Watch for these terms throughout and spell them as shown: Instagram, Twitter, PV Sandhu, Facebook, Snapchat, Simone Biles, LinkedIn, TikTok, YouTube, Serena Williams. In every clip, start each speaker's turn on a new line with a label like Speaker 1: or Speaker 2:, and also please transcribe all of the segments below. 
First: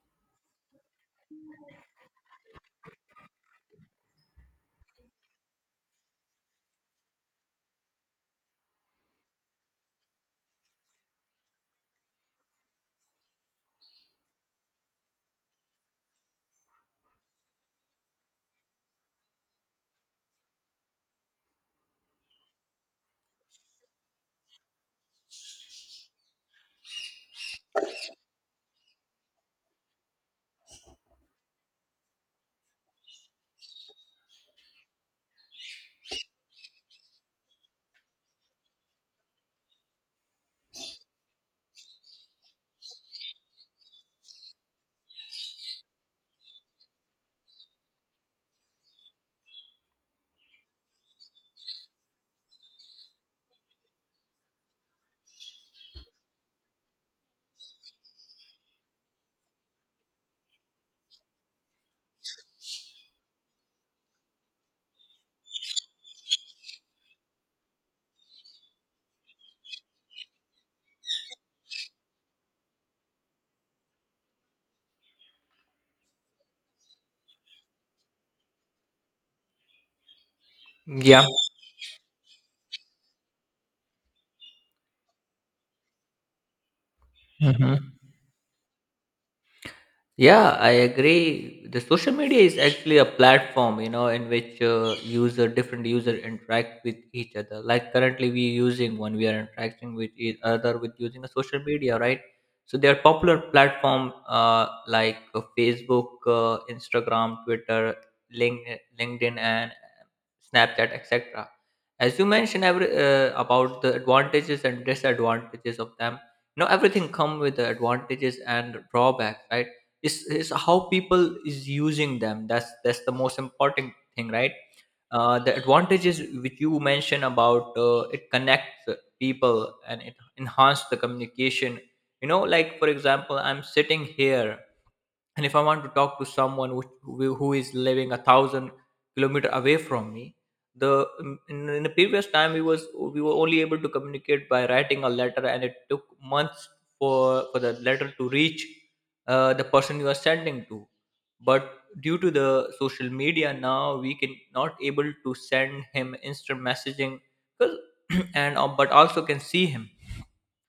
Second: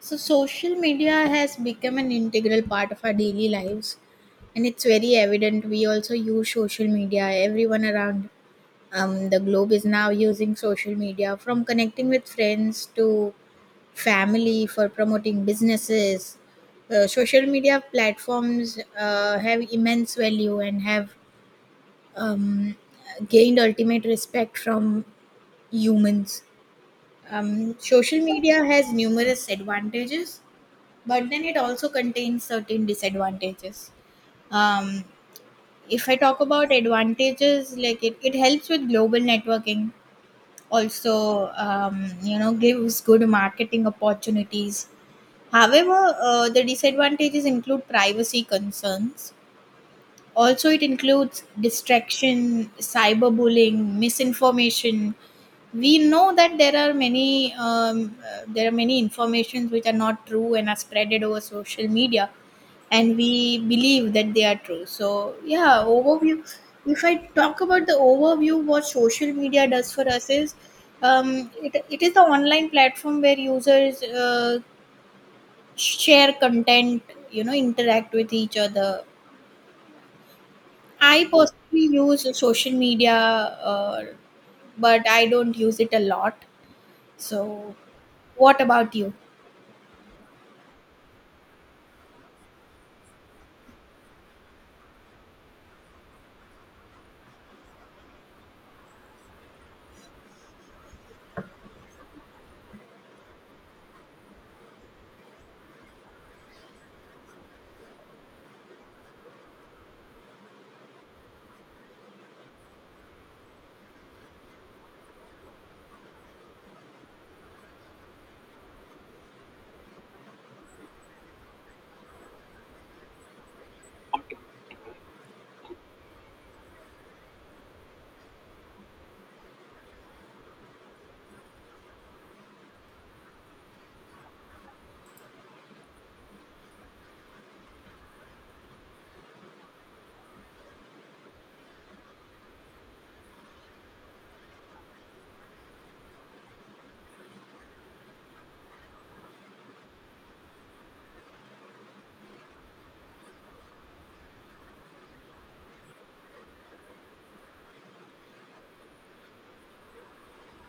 Speaker 1: So social media has become an integral part of our daily lives, and it's very evident. We also use social media. Everyone around the globe is now using social media, from connecting with friends to family for promoting businesses. Social media platforms have immense value and have um, gained ultimate respect from humans. Social media has numerous advantages, but then it also contains certain disadvantages. um, if I talk about advantages, like it helps with global networking, also, gives good marketing opportunities. However, the disadvantages include privacy concerns, also it includes distraction, cyberbullying, misinformation. We know that there are many informations which are not true and are spreaded over social media, and we believe that they are true. So yeah, overview. If I talk about the overview, what social media does for us is, it is the online platform where users share content, you know, interact with each other. I
Speaker 2: Yeah.
Speaker 1: personally use social media, but I don't use it a lot. So,
Speaker 2: hmm
Speaker 1: what about you?
Speaker 2: Yeah, I agree. The social media is actually a platform, you know, in which user different user interact with each other. Like currently, we using when we are interacting with each other with using a social media, right? So there are popular platform like Facebook, Instagram, Twitter, LinkedIn, and Snapchat, etc. As you mentioned about the advantages and disadvantages of them, you know everything come with the advantages and drawbacks, right? Is how people is using them, that's the most important thing, right? The advantages which you mentioned about, it connects people and it enhances the communication. You know, like, for example, I'm sitting here, and if I want to talk to someone who is living a thousand kilometer away from me, the in the previous time, we were only able to communicate by writing a letter, and it took months for for the letter to reach the person you are sending to. But due to the social media, now we can not able to send him instant messaging, because and but also can see him,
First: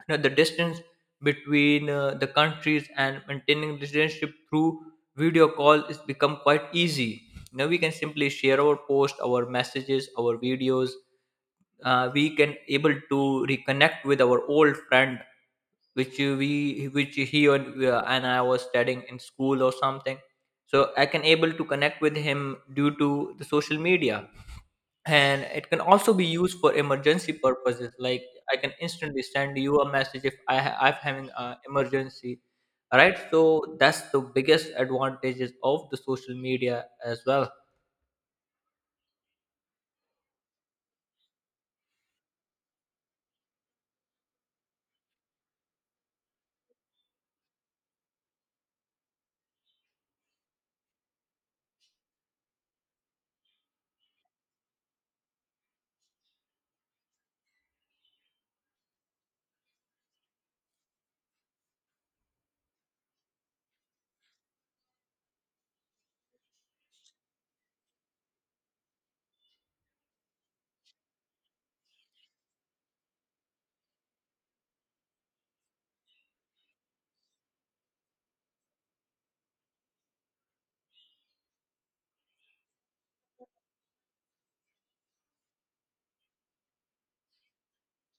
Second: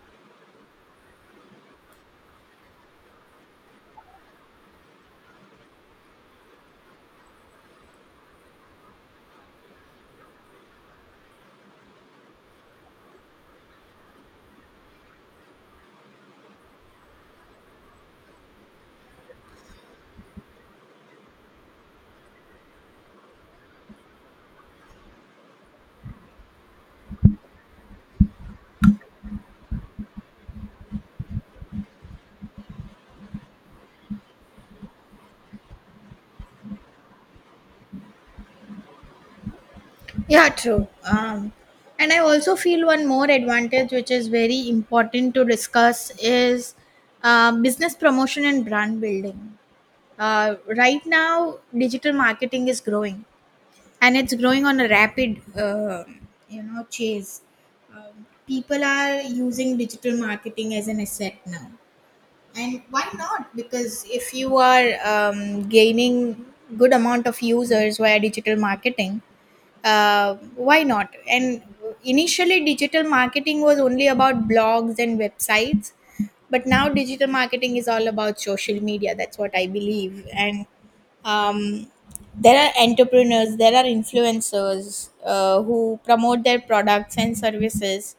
Speaker 2: you know, the distance between the countries, and maintaining relationship through video call is become quite easy. Now we can simply share our post, our messages, our videos. Uh, we can able to reconnect with our old friend, which we which he and I was studying in school or something, so I can able to connect with him due to the social media. And it can also be used for emergency purposes, like I can instantly send you a message if I'm having an emergency, right? So that's the biggest advantages of the social media as well.
Speaker 1: Yeah, true. And I also feel one more advantage, which is very important to discuss, is business promotion and brand building. Right now, digital marketing is growing, and it's growing on a rapid, chase. People are using digital marketing as an asset now, and why not? Because if you are gaining good amount of users via digital marketing, why not? And initially, digital marketing was only about blogs and websites, but now digital marketing is all about social media. That's what I believe. And um, there are entrepreneurs, there are influencers who promote their products and services,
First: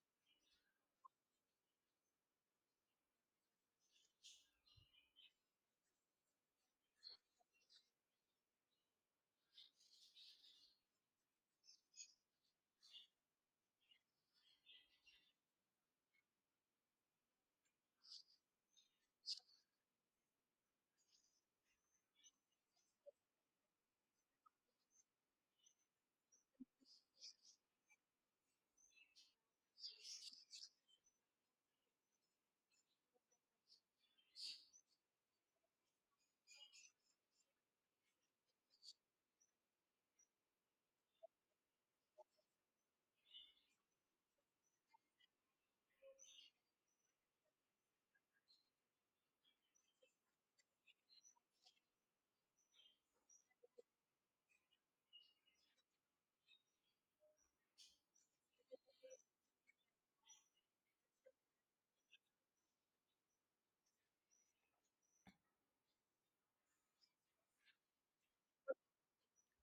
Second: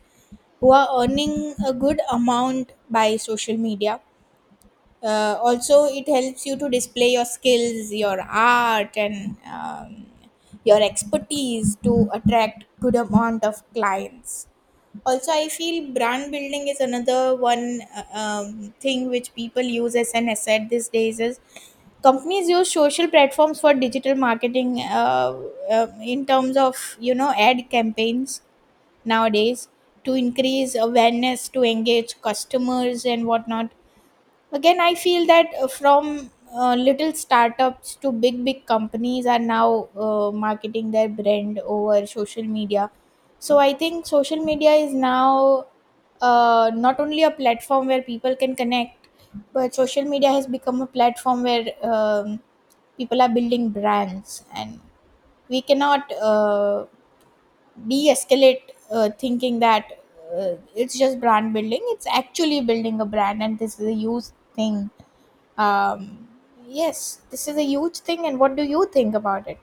Speaker 1: who are earning a good amount by social media. Also, it helps you to display your skills, your art, and your expertise to attract good amount of clients. Also, I feel brand building is another one thing which people use as an asset these days is companies use social platforms for digital marketing, in terms of, you know, ad campaigns nowadays, to increase awareness, to engage customers and whatnot. Again, I feel that from little startups to big, big companies are now marketing their brand over social media. So I think social media is now not only a platform where people can connect, but social media has become a platform where people are building brands, and we cannot de-escalate, thinking that it's just brand building. It's actually building a brand, and this is a huge thing. um, yes, this is a huge thing. And what do you think about it?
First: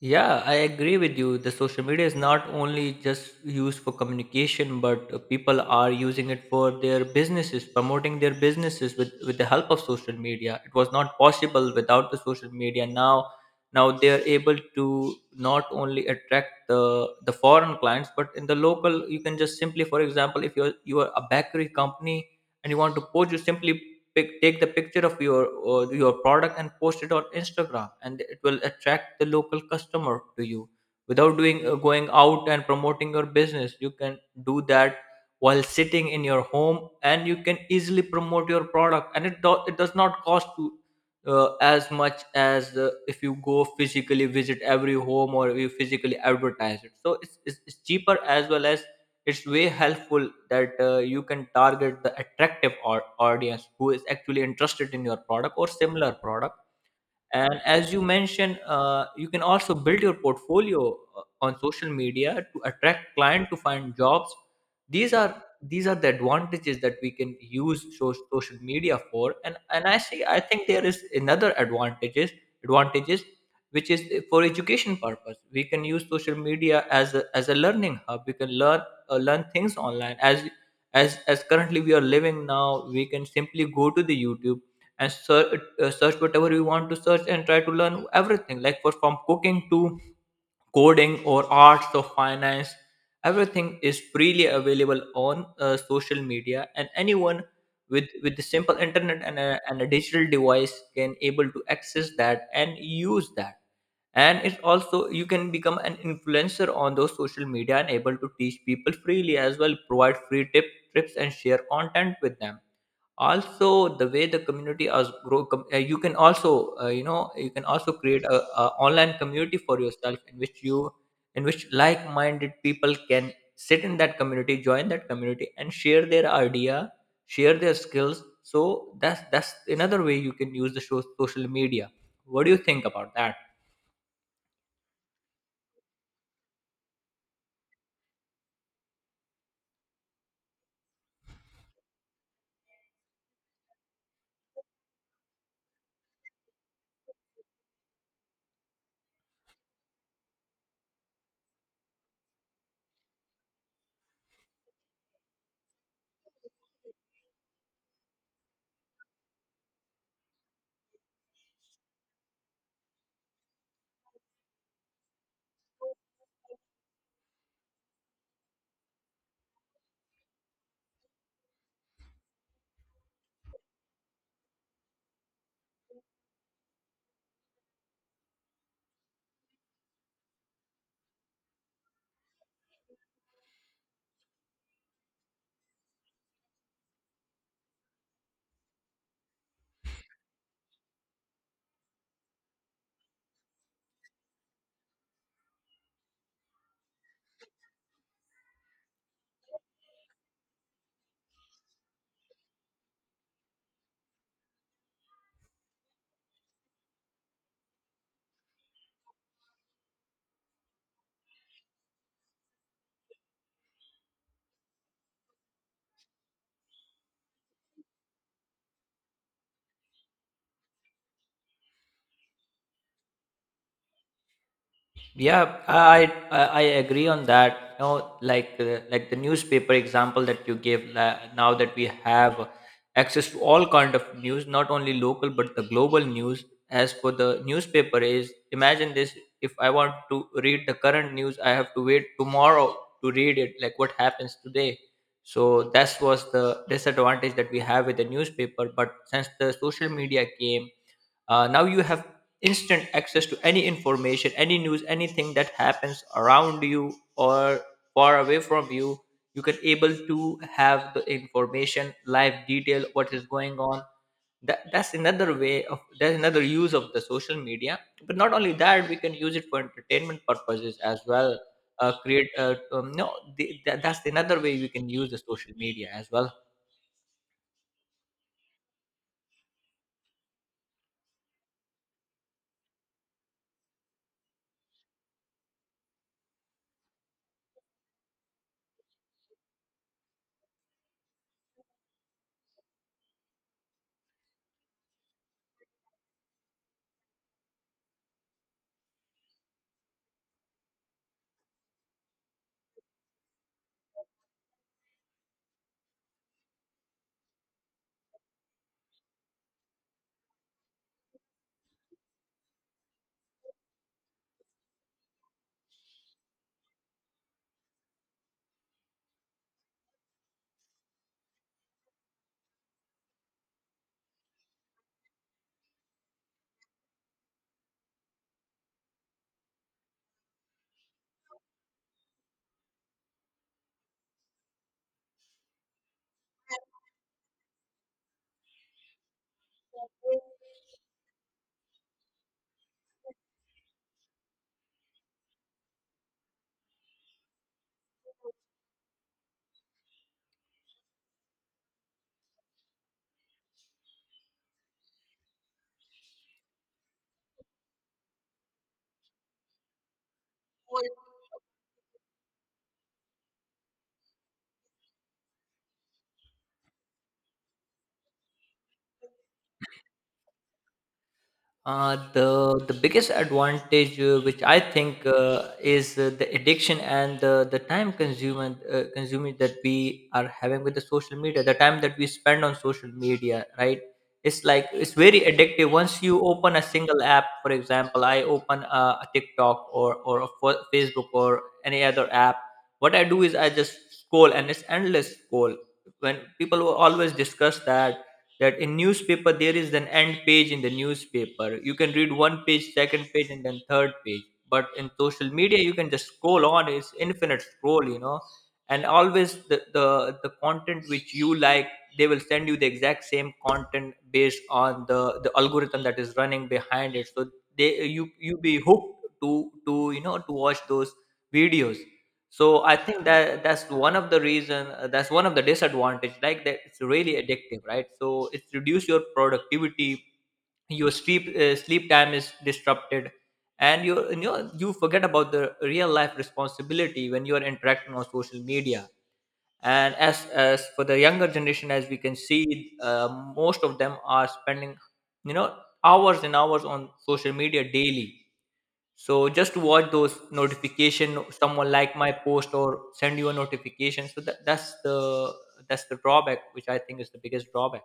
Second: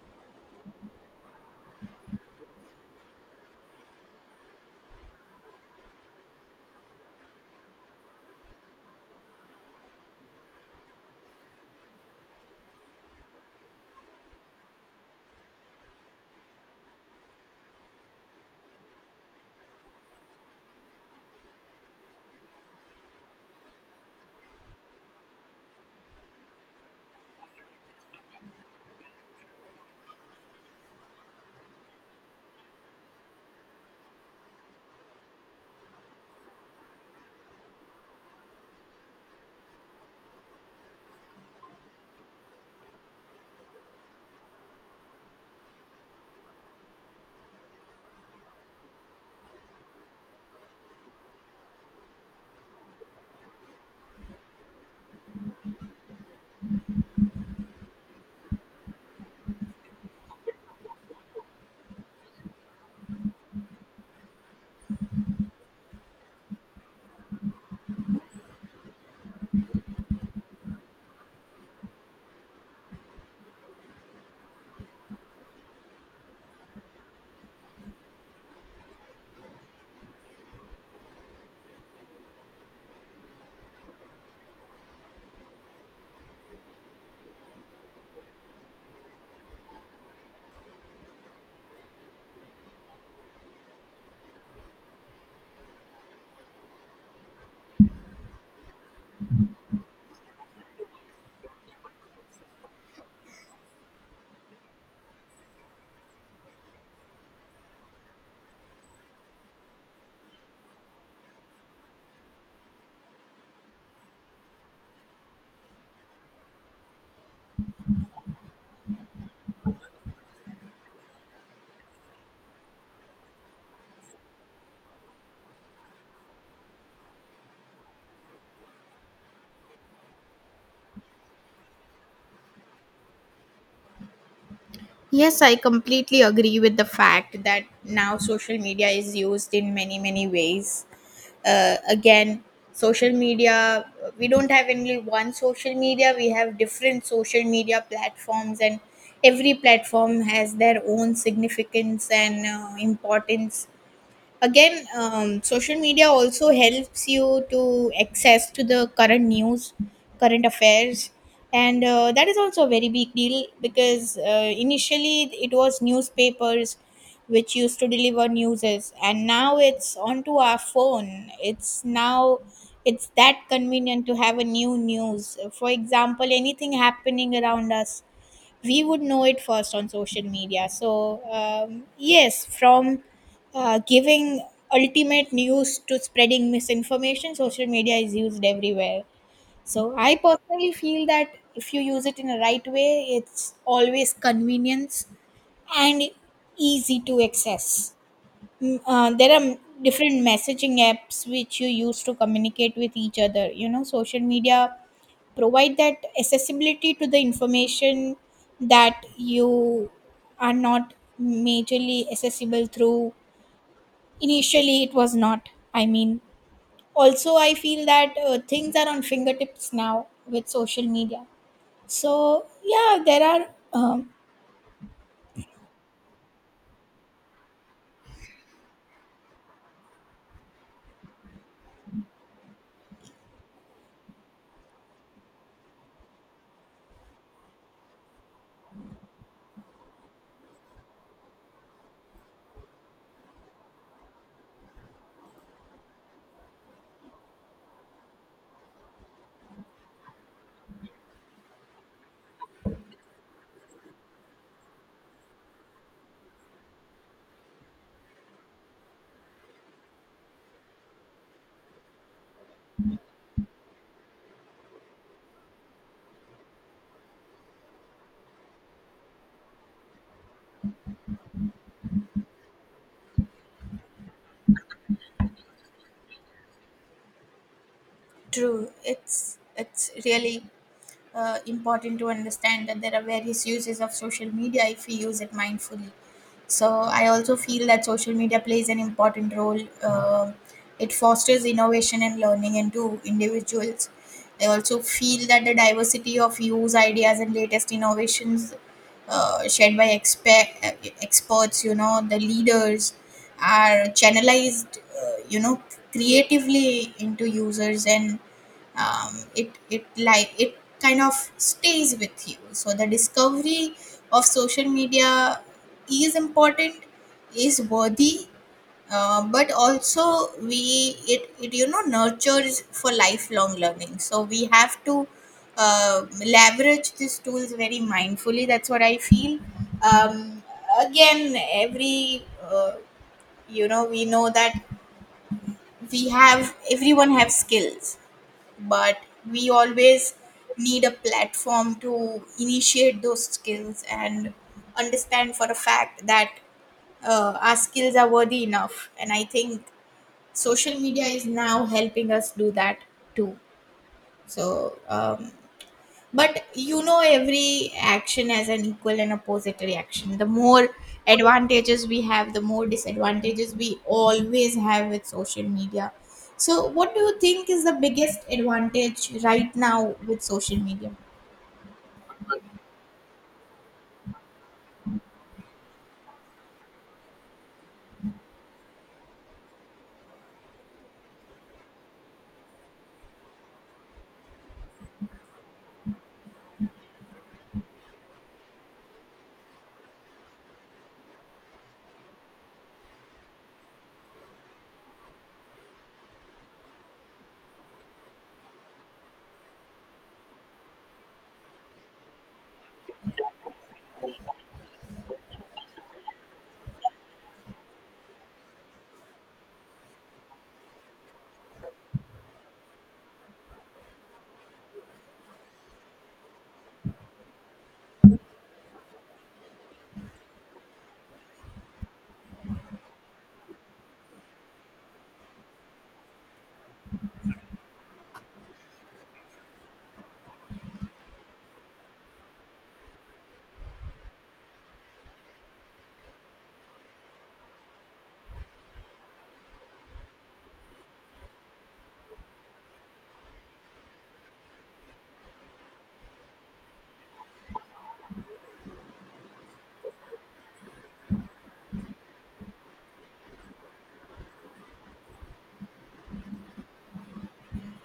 Speaker 2: Yeah, I agree with you. The social media is not only just used for communication, but people are using it for their businesses, promoting their businesses with the help of social media. It was not possible without the social media. Now they are able to not only attract the foreign clients, but in the local, you can just simply, for example, if you are a bakery company and you want to post, you simply take the picture of your product and post it on Instagram, and it will attract the local customer to you without doing going out and promoting your business. You can do that while sitting in your home, and you can easily promote your product, and it does not cost you. As much as if you go physically visit every home or you physically advertise it, so it's cheaper as well as it's way helpful that you can target the attractive or audience who is actually interested in your product or similar product. And as you mentioned, you can also build your portfolio on social media to attract client to find jobs. These are the advantages that we can use social media for. And I see I think there is another advantages which is for education purpose. We can use social media as as a learning hub. We can learn learn things online as as currently we are living. Now we can simply go to the YouTube and search, search whatever we want to search and try to learn everything, like for from cooking to coding or arts or finance. Everything is freely available on social media, and anyone with the simple internet and and a digital device can able to access that and use that. And it's also you can become an influencer on those social media and able to teach people freely as well, provide free tips and share content with them. Also, the way the community as grow, you can also you know, you can also create a online community for yourself in which you in which like-minded people can sit in that community, join that community and share their idea, share their skills. So that's another way you can use the social media. What do you think about that?
Speaker 1: Yes, I completely agree with the fact that now social media is used in many, many ways. Again, social media, we don't have only one social media, we have different social media platforms, and every platform has their own significance and importance. Again, social media also helps you to access to the current news, current affairs, and that is also a very big deal, because initially it was newspapers which used to deliver news, and now it's onto our phone. It's now, it's that convenient to have a new news. For example, anything happening around us, we would know it first on social media. So, yes, from giving ultimate news to spreading misinformation, social media is used everywhere. So, I personally feel that if you use it in a right way, it's always convenience and easy to access. Mm. There are different messaging apps which you use to communicate with each other. You know, social media provide that accessibility to the information that you are not majorly accessible through. Initially it was not, I mean, also I feel that things are on fingertips now with social media. So yeah, there are um,
Speaker 2: Yeah, I agree on that. You know, like the newspaper example that you gave. Now that we have access to all kind of news, not only local but the global news. As for the newspaper, is imagine this: if I want to read the current news, I have to wait tomorrow to read it. Like what happens today, so that was the disadvantage that we have with the newspaper. But since the social media came, now you have instant access to any information, any news, anything that happens around you or far away from you. You can able to have the information live, detail what is going on. That's another way of, that's another use of the social media. But not only that, we can use it for entertainment purposes as well. Create no the, that, That's another way we can use the social media as well.
Speaker 1: true. It's really important to understand that there are various uses of social media if we use it mindfully. So I also feel that social media plays an important role. It fosters innovation and learning into individuals. I also feel that the diversity of views, ideas, and latest innovations shared by experts, you know, the leaders, are channelized, creatively into users, and it like it kind of stays with you. So the discovery of social media is important, is worthy, but also we it you know, nurtures for lifelong learning, so we have to leverage these tools very mindfully. That's what I feel. um, Again, every uh, you know, we know that we have everyone have skills, but we always need a platform to initiate those skills and understand for a fact that our skills are worthy enough, and I think social media is now helping us do that too. So but you know, every action has an equal and opposite reaction. The more advantages we have, the more disadvantages we always have with social media. So, what do you think is the biggest advantage right now with social media?
Speaker 2: The biggest advantage, which I think, is the addiction and the time consuming, that we are having with the social media. The time that we spend on social media, right? It's like it's very addictive. Once you open a single app, for example, I open a TikTok or a Facebook or any other app. What I do is I just scroll, and it's endless scroll. When people will always discuss that in newspaper there is an end page. In the newspaper you can read one page, second page, and then third page, but in social media you can just scroll on, it's infinite scroll, you know. And always the content which you like, they will send you the exact same content based on the algorithm that is running behind it. So they, you be hooked to to, you know, to watch those videos. So I think that's one of the reason, that's one of the disadvantage, like that it's really addictive, right? So it's reduce your productivity, your sleep, sleep time is disrupted, and you know, you forget about the real life responsibility when you are interacting on social media. And as for the younger generation, as we can see, most of them are spending, you know, hours and hours on social media daily. So just to watch those notification, someone like my post or send you a notification. So that's the, that's the drawback which I think is the biggest drawback.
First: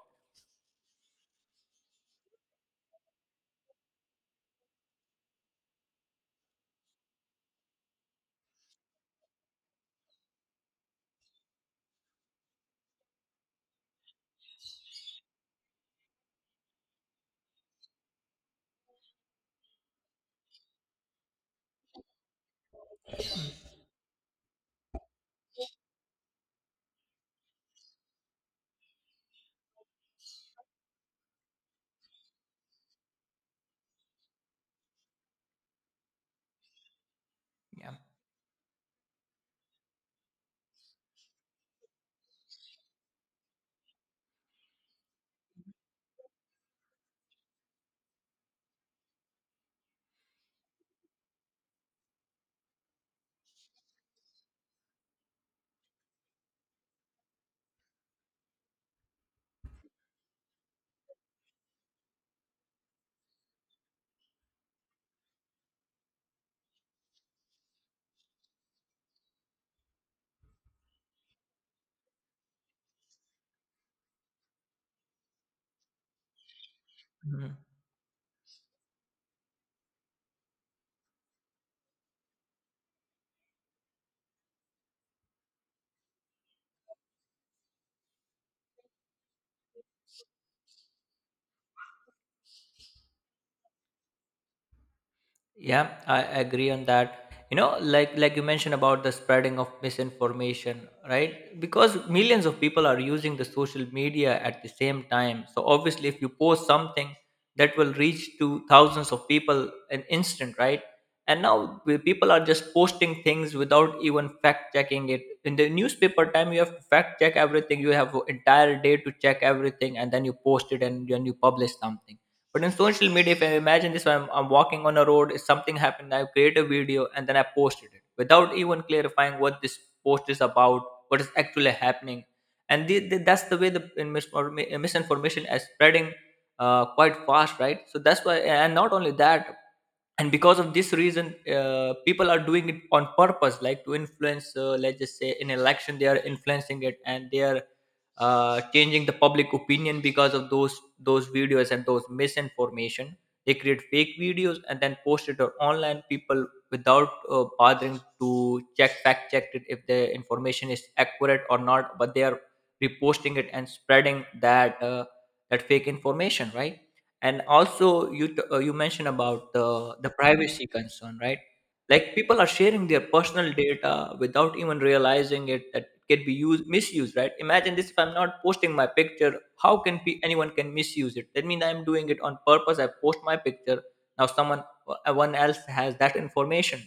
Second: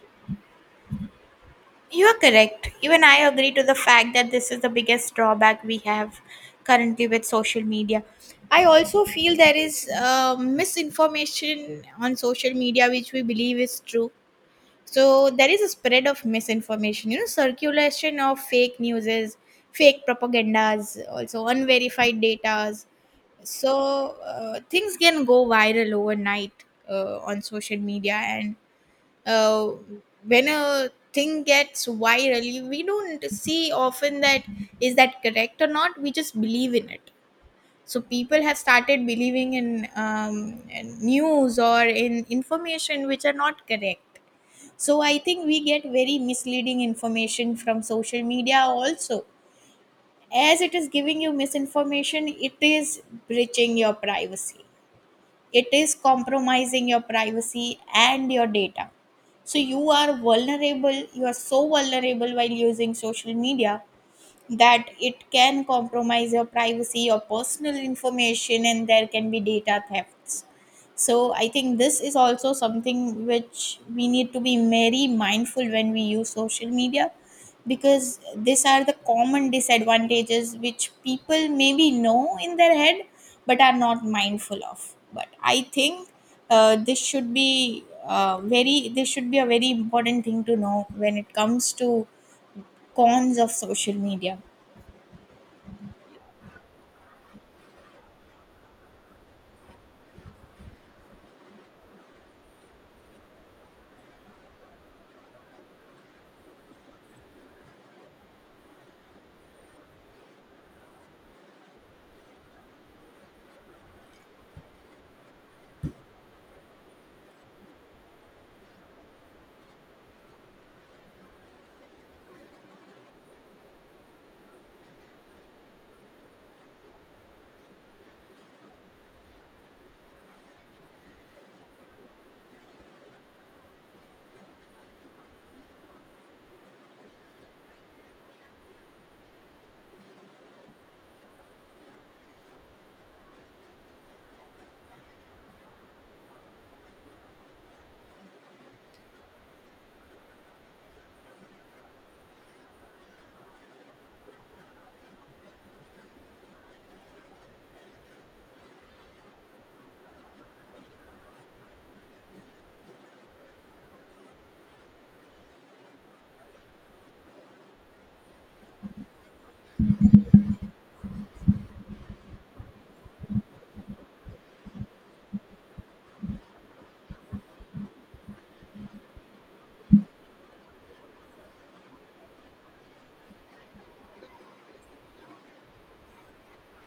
Speaker 1: You are correct. Even I agree to the fact that this is the biggest drawback we have currently with social media. I also feel there is misinformation on social media which we believe is true. So there is a spread of misinformation, you know, circulation of fake newses, fake propagandas, also unverified datas. So things can go viral overnight on social media, and uh, when a thing gets viral, we don't see often that is that correct or not. We just believe in it.
Speaker 2: Yeah.
Speaker 1: So people have started believing in news or in information which are not correct. So I think we get very misleading information from social media also. As it is giving you misinformation, it is breaching your privacy. It is compromising your privacy and your data. So you are vulnerable, you are so vulnerable while using social media, that it can compromise your privacy, your personal information, and there can be data thefts. So I think this is also something which we need to be very mindful when we use social media,
Speaker 2: Mhm.
Speaker 1: because these are the common disadvantages which people maybe know in their head but are not mindful of. But I think this should be very this should be a very important thing to know when it comes to cons of social media.
Speaker 2: Yeah, I agree on that. You know, like you mentioned about the spreading of misinformation, right? Because millions of people are using the social media at the same time. So obviously, if you post something, that will reach to thousands of people in instant, right? And now people are just posting things without even fact checking it. In the newspaper time, you have to fact check everything. You have an entire day to check everything, and then you post it and then you publish something. But in social media, if I imagine this, I'm walking on a road, if something happened, I create a video and then I posted it without even clarifying what this post is about, what is actually happening. And that's the way the in mis- or mi- misinformation is spreading quite fast, right? So that's why, and not only that, and because of this reason, people are doing it on purpose, like to influence, let's just say in election they are influencing it, and they are changing the public opinion because of those videos and those misinformation. They create fake videos and then post it on online people without bothering to check, fact check it if the information is accurate or not, but they are reposting it and spreading that that fake information, right? And also you mentioned about the privacy concern, right? Like people are sharing their personal data without even realizing it, that it can be used, misused, right? Imagine this, if I'm not posting my picture, how can anyone can misuse it? That means I'm doing it on purpose, I post my picture, now someone, one else has that information.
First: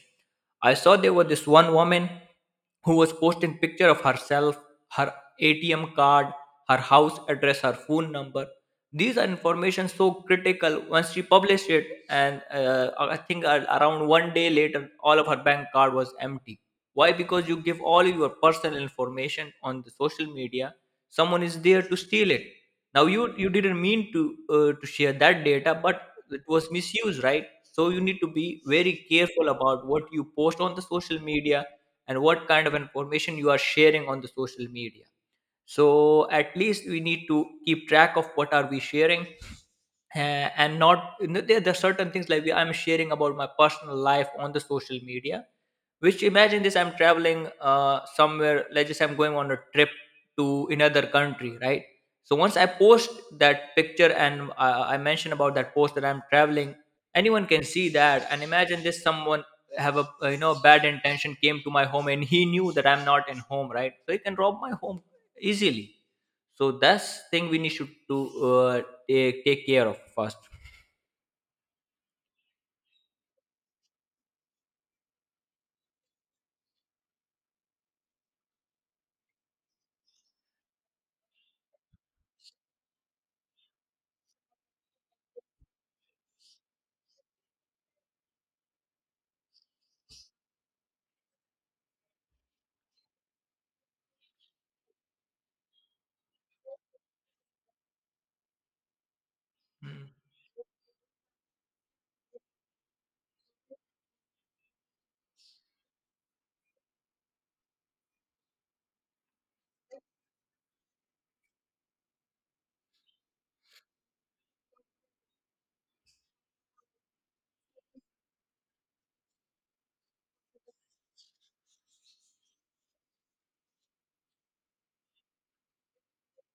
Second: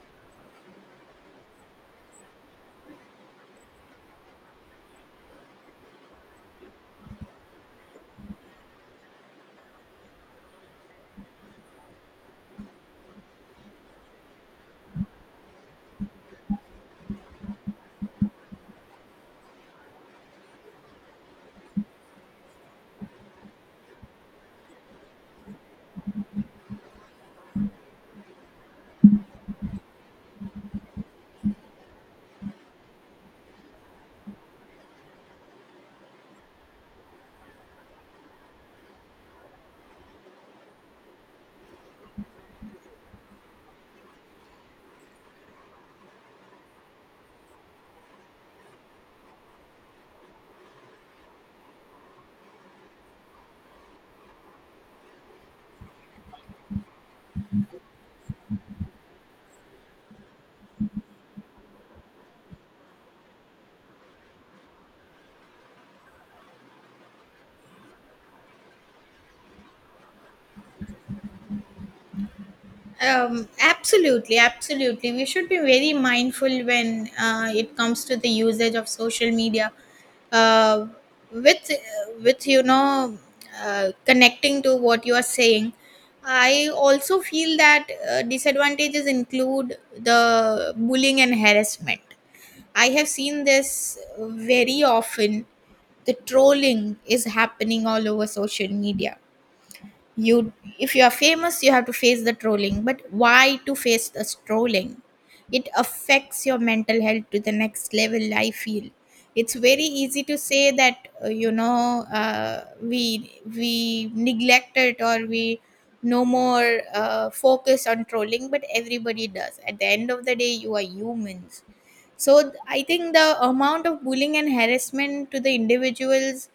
Speaker 2: I saw there was this one woman who was posting picture of herself, her ATM card, her house address, her phone number. These are information so critical. Once she published it, and I think around one day later, all of her bank card was empty. Why? Because you give all your personal information on the social media. Someone is there to steal it. Now you didn't mean to share that data, but it was misused, right? So you need to be very careful about what you post on the social media, and what kind of information you are sharing on the social media. So at least we need to keep track of what are we sharing. uh, and not, you know, there are certain things like I'm sharing about my personal life on the social media, which, imagine this, I'm traveling somewhere, let's just say I'm going on a trip to another country, right? So once I post that picture, and I mention about that post that I'm traveling, anyone can see that. And imagine this, someone have a, you know, bad intention came to my home and he knew that I'm not in home, right? So he can rob my home easily. So that's thing we need to do, take care of first.
Speaker 1: Absolutely, absolutely. We should be very mindful when it comes to the usage of social media. Uh, with you know, connecting to what you are saying, I also feel that disadvantages include the bullying and harassment. I have seen this very often. The trolling is happening all over social media. You, if you are famous, you have to face the trolling, but why to face the trolling? It affects your mental health to the next level, I feel. It's very easy to say that we neglect it, or we no more focus on trolling, but everybody does. At the end of the day, you are humans. So I think the amount of bullying and harassment to the individuals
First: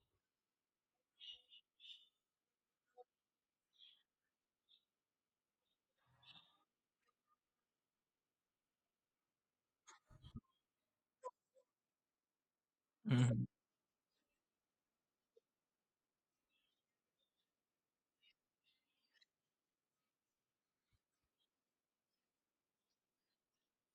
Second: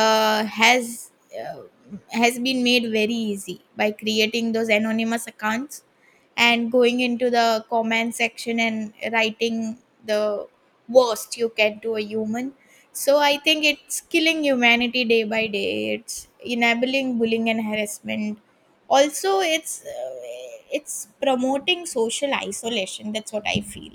Speaker 1: uh, has uh, has been made very easy by creating those anonymous accounts and going into the comment section and writing the worst you can to a human. So I
Speaker 2: Mhm,
Speaker 1: think it's killing humanity day by day. It's enabling bullying and harassment. Also, it's promoting social isolation. That's what I feel.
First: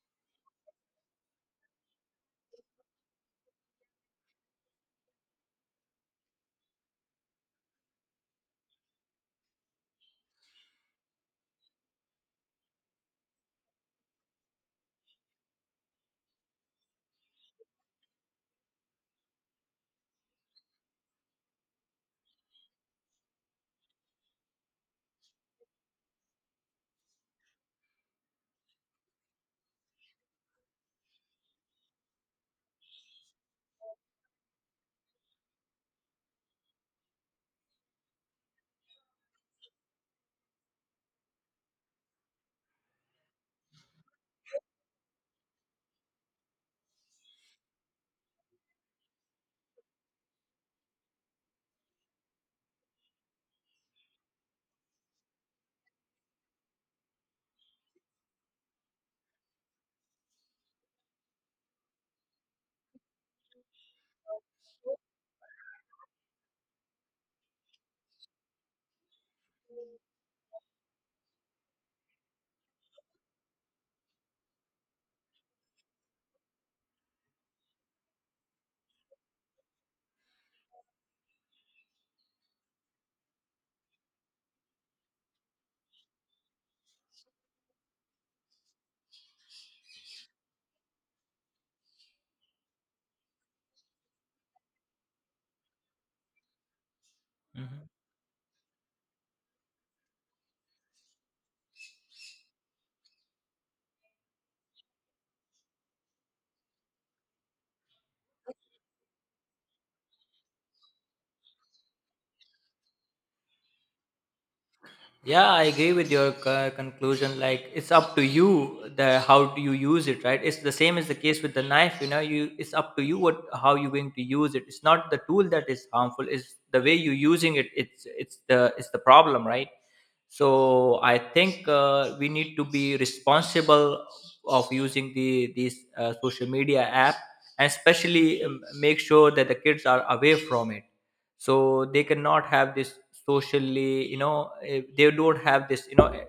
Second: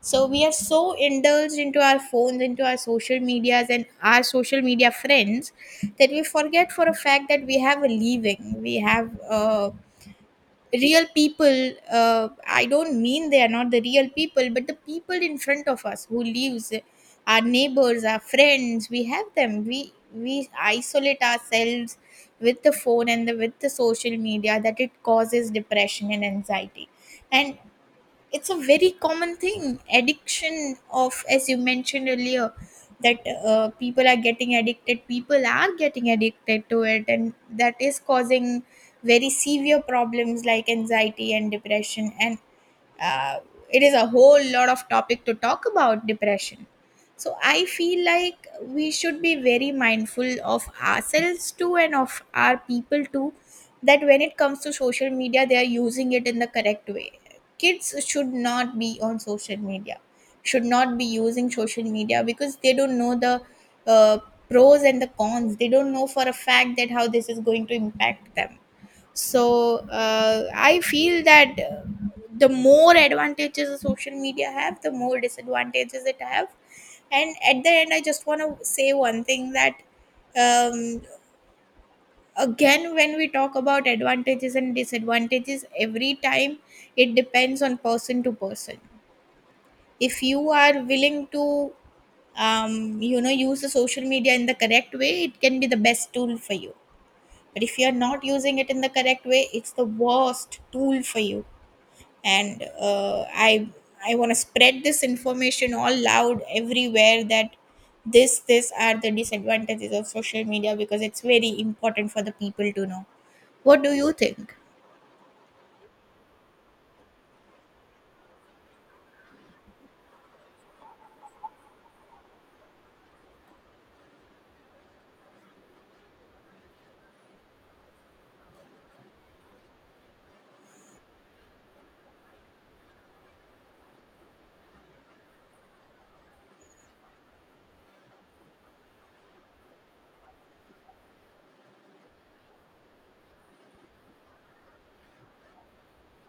Speaker 1: So we are so indulged into our phones, into our social medias, and our social media friends, that we forget for a fact that we have a living, we have a real people. I don't mean they are not the real people, but the people in front of us who lives, our neighbors, our friends, we have them. We isolate ourselves with the phone and the, with the social media, that it causes depression and anxiety. And it's a very common thing, addiction of, as you mentioned earlier, that people are getting addicted to it, and that is causing very severe problems like anxiety and depression. And uh, it is a whole lot of topic to talk about depression. So I feel like we should be very mindful of ourselves too, and of our people too, that when it comes to social media, they are using it in the correct way. Kids should not be on social media, should not be using social media, because they don't know the uh, pros and the cons. They don't know for a fact that how this is going to impact them. So I feel that the more advantages the social media have, the more disadvantages it have. And at the end, I just want to say one thing, that um, again, when we talk about advantages and disadvantages every time, it depends on person to person. If you are willing to you know, use the social media in the correct way, it can be the best tool for you. But if
Speaker 2: mhm.
Speaker 1: you're not using it in the correct way, it's the worst tool for you. And I want to spread this information all loud everywhere, that this are the disadvantages of social media, because it's very important for the people to know. What do you think?
Speaker 2: Yeah, I agree with your conclusion. Like it's up to you the how do you use it, right? It's the same as the case with the knife. You know, you it's up to you what how you're going to use it. It's not the tool that is harmful. It's the way you're using it. It's the problem, right? So I think, we need to be responsible of using these social media app, and especially make sure that the kids are away from it, so they cannot have this socially, you know, they don't have this, you know, eh,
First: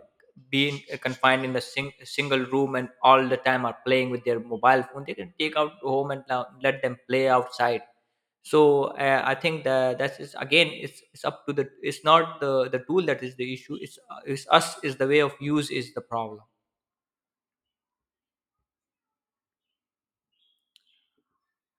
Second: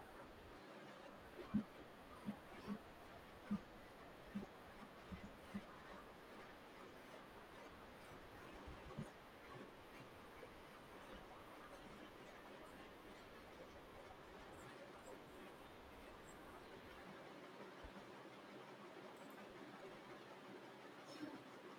Speaker 2: being eh, confined in a single room, and all the time are playing with their mobile phone. They can take out home and now let them play outside. So I think that that is again, it's up to the it's not the tool that is the issue, it's, it's us is the way of use is the problem.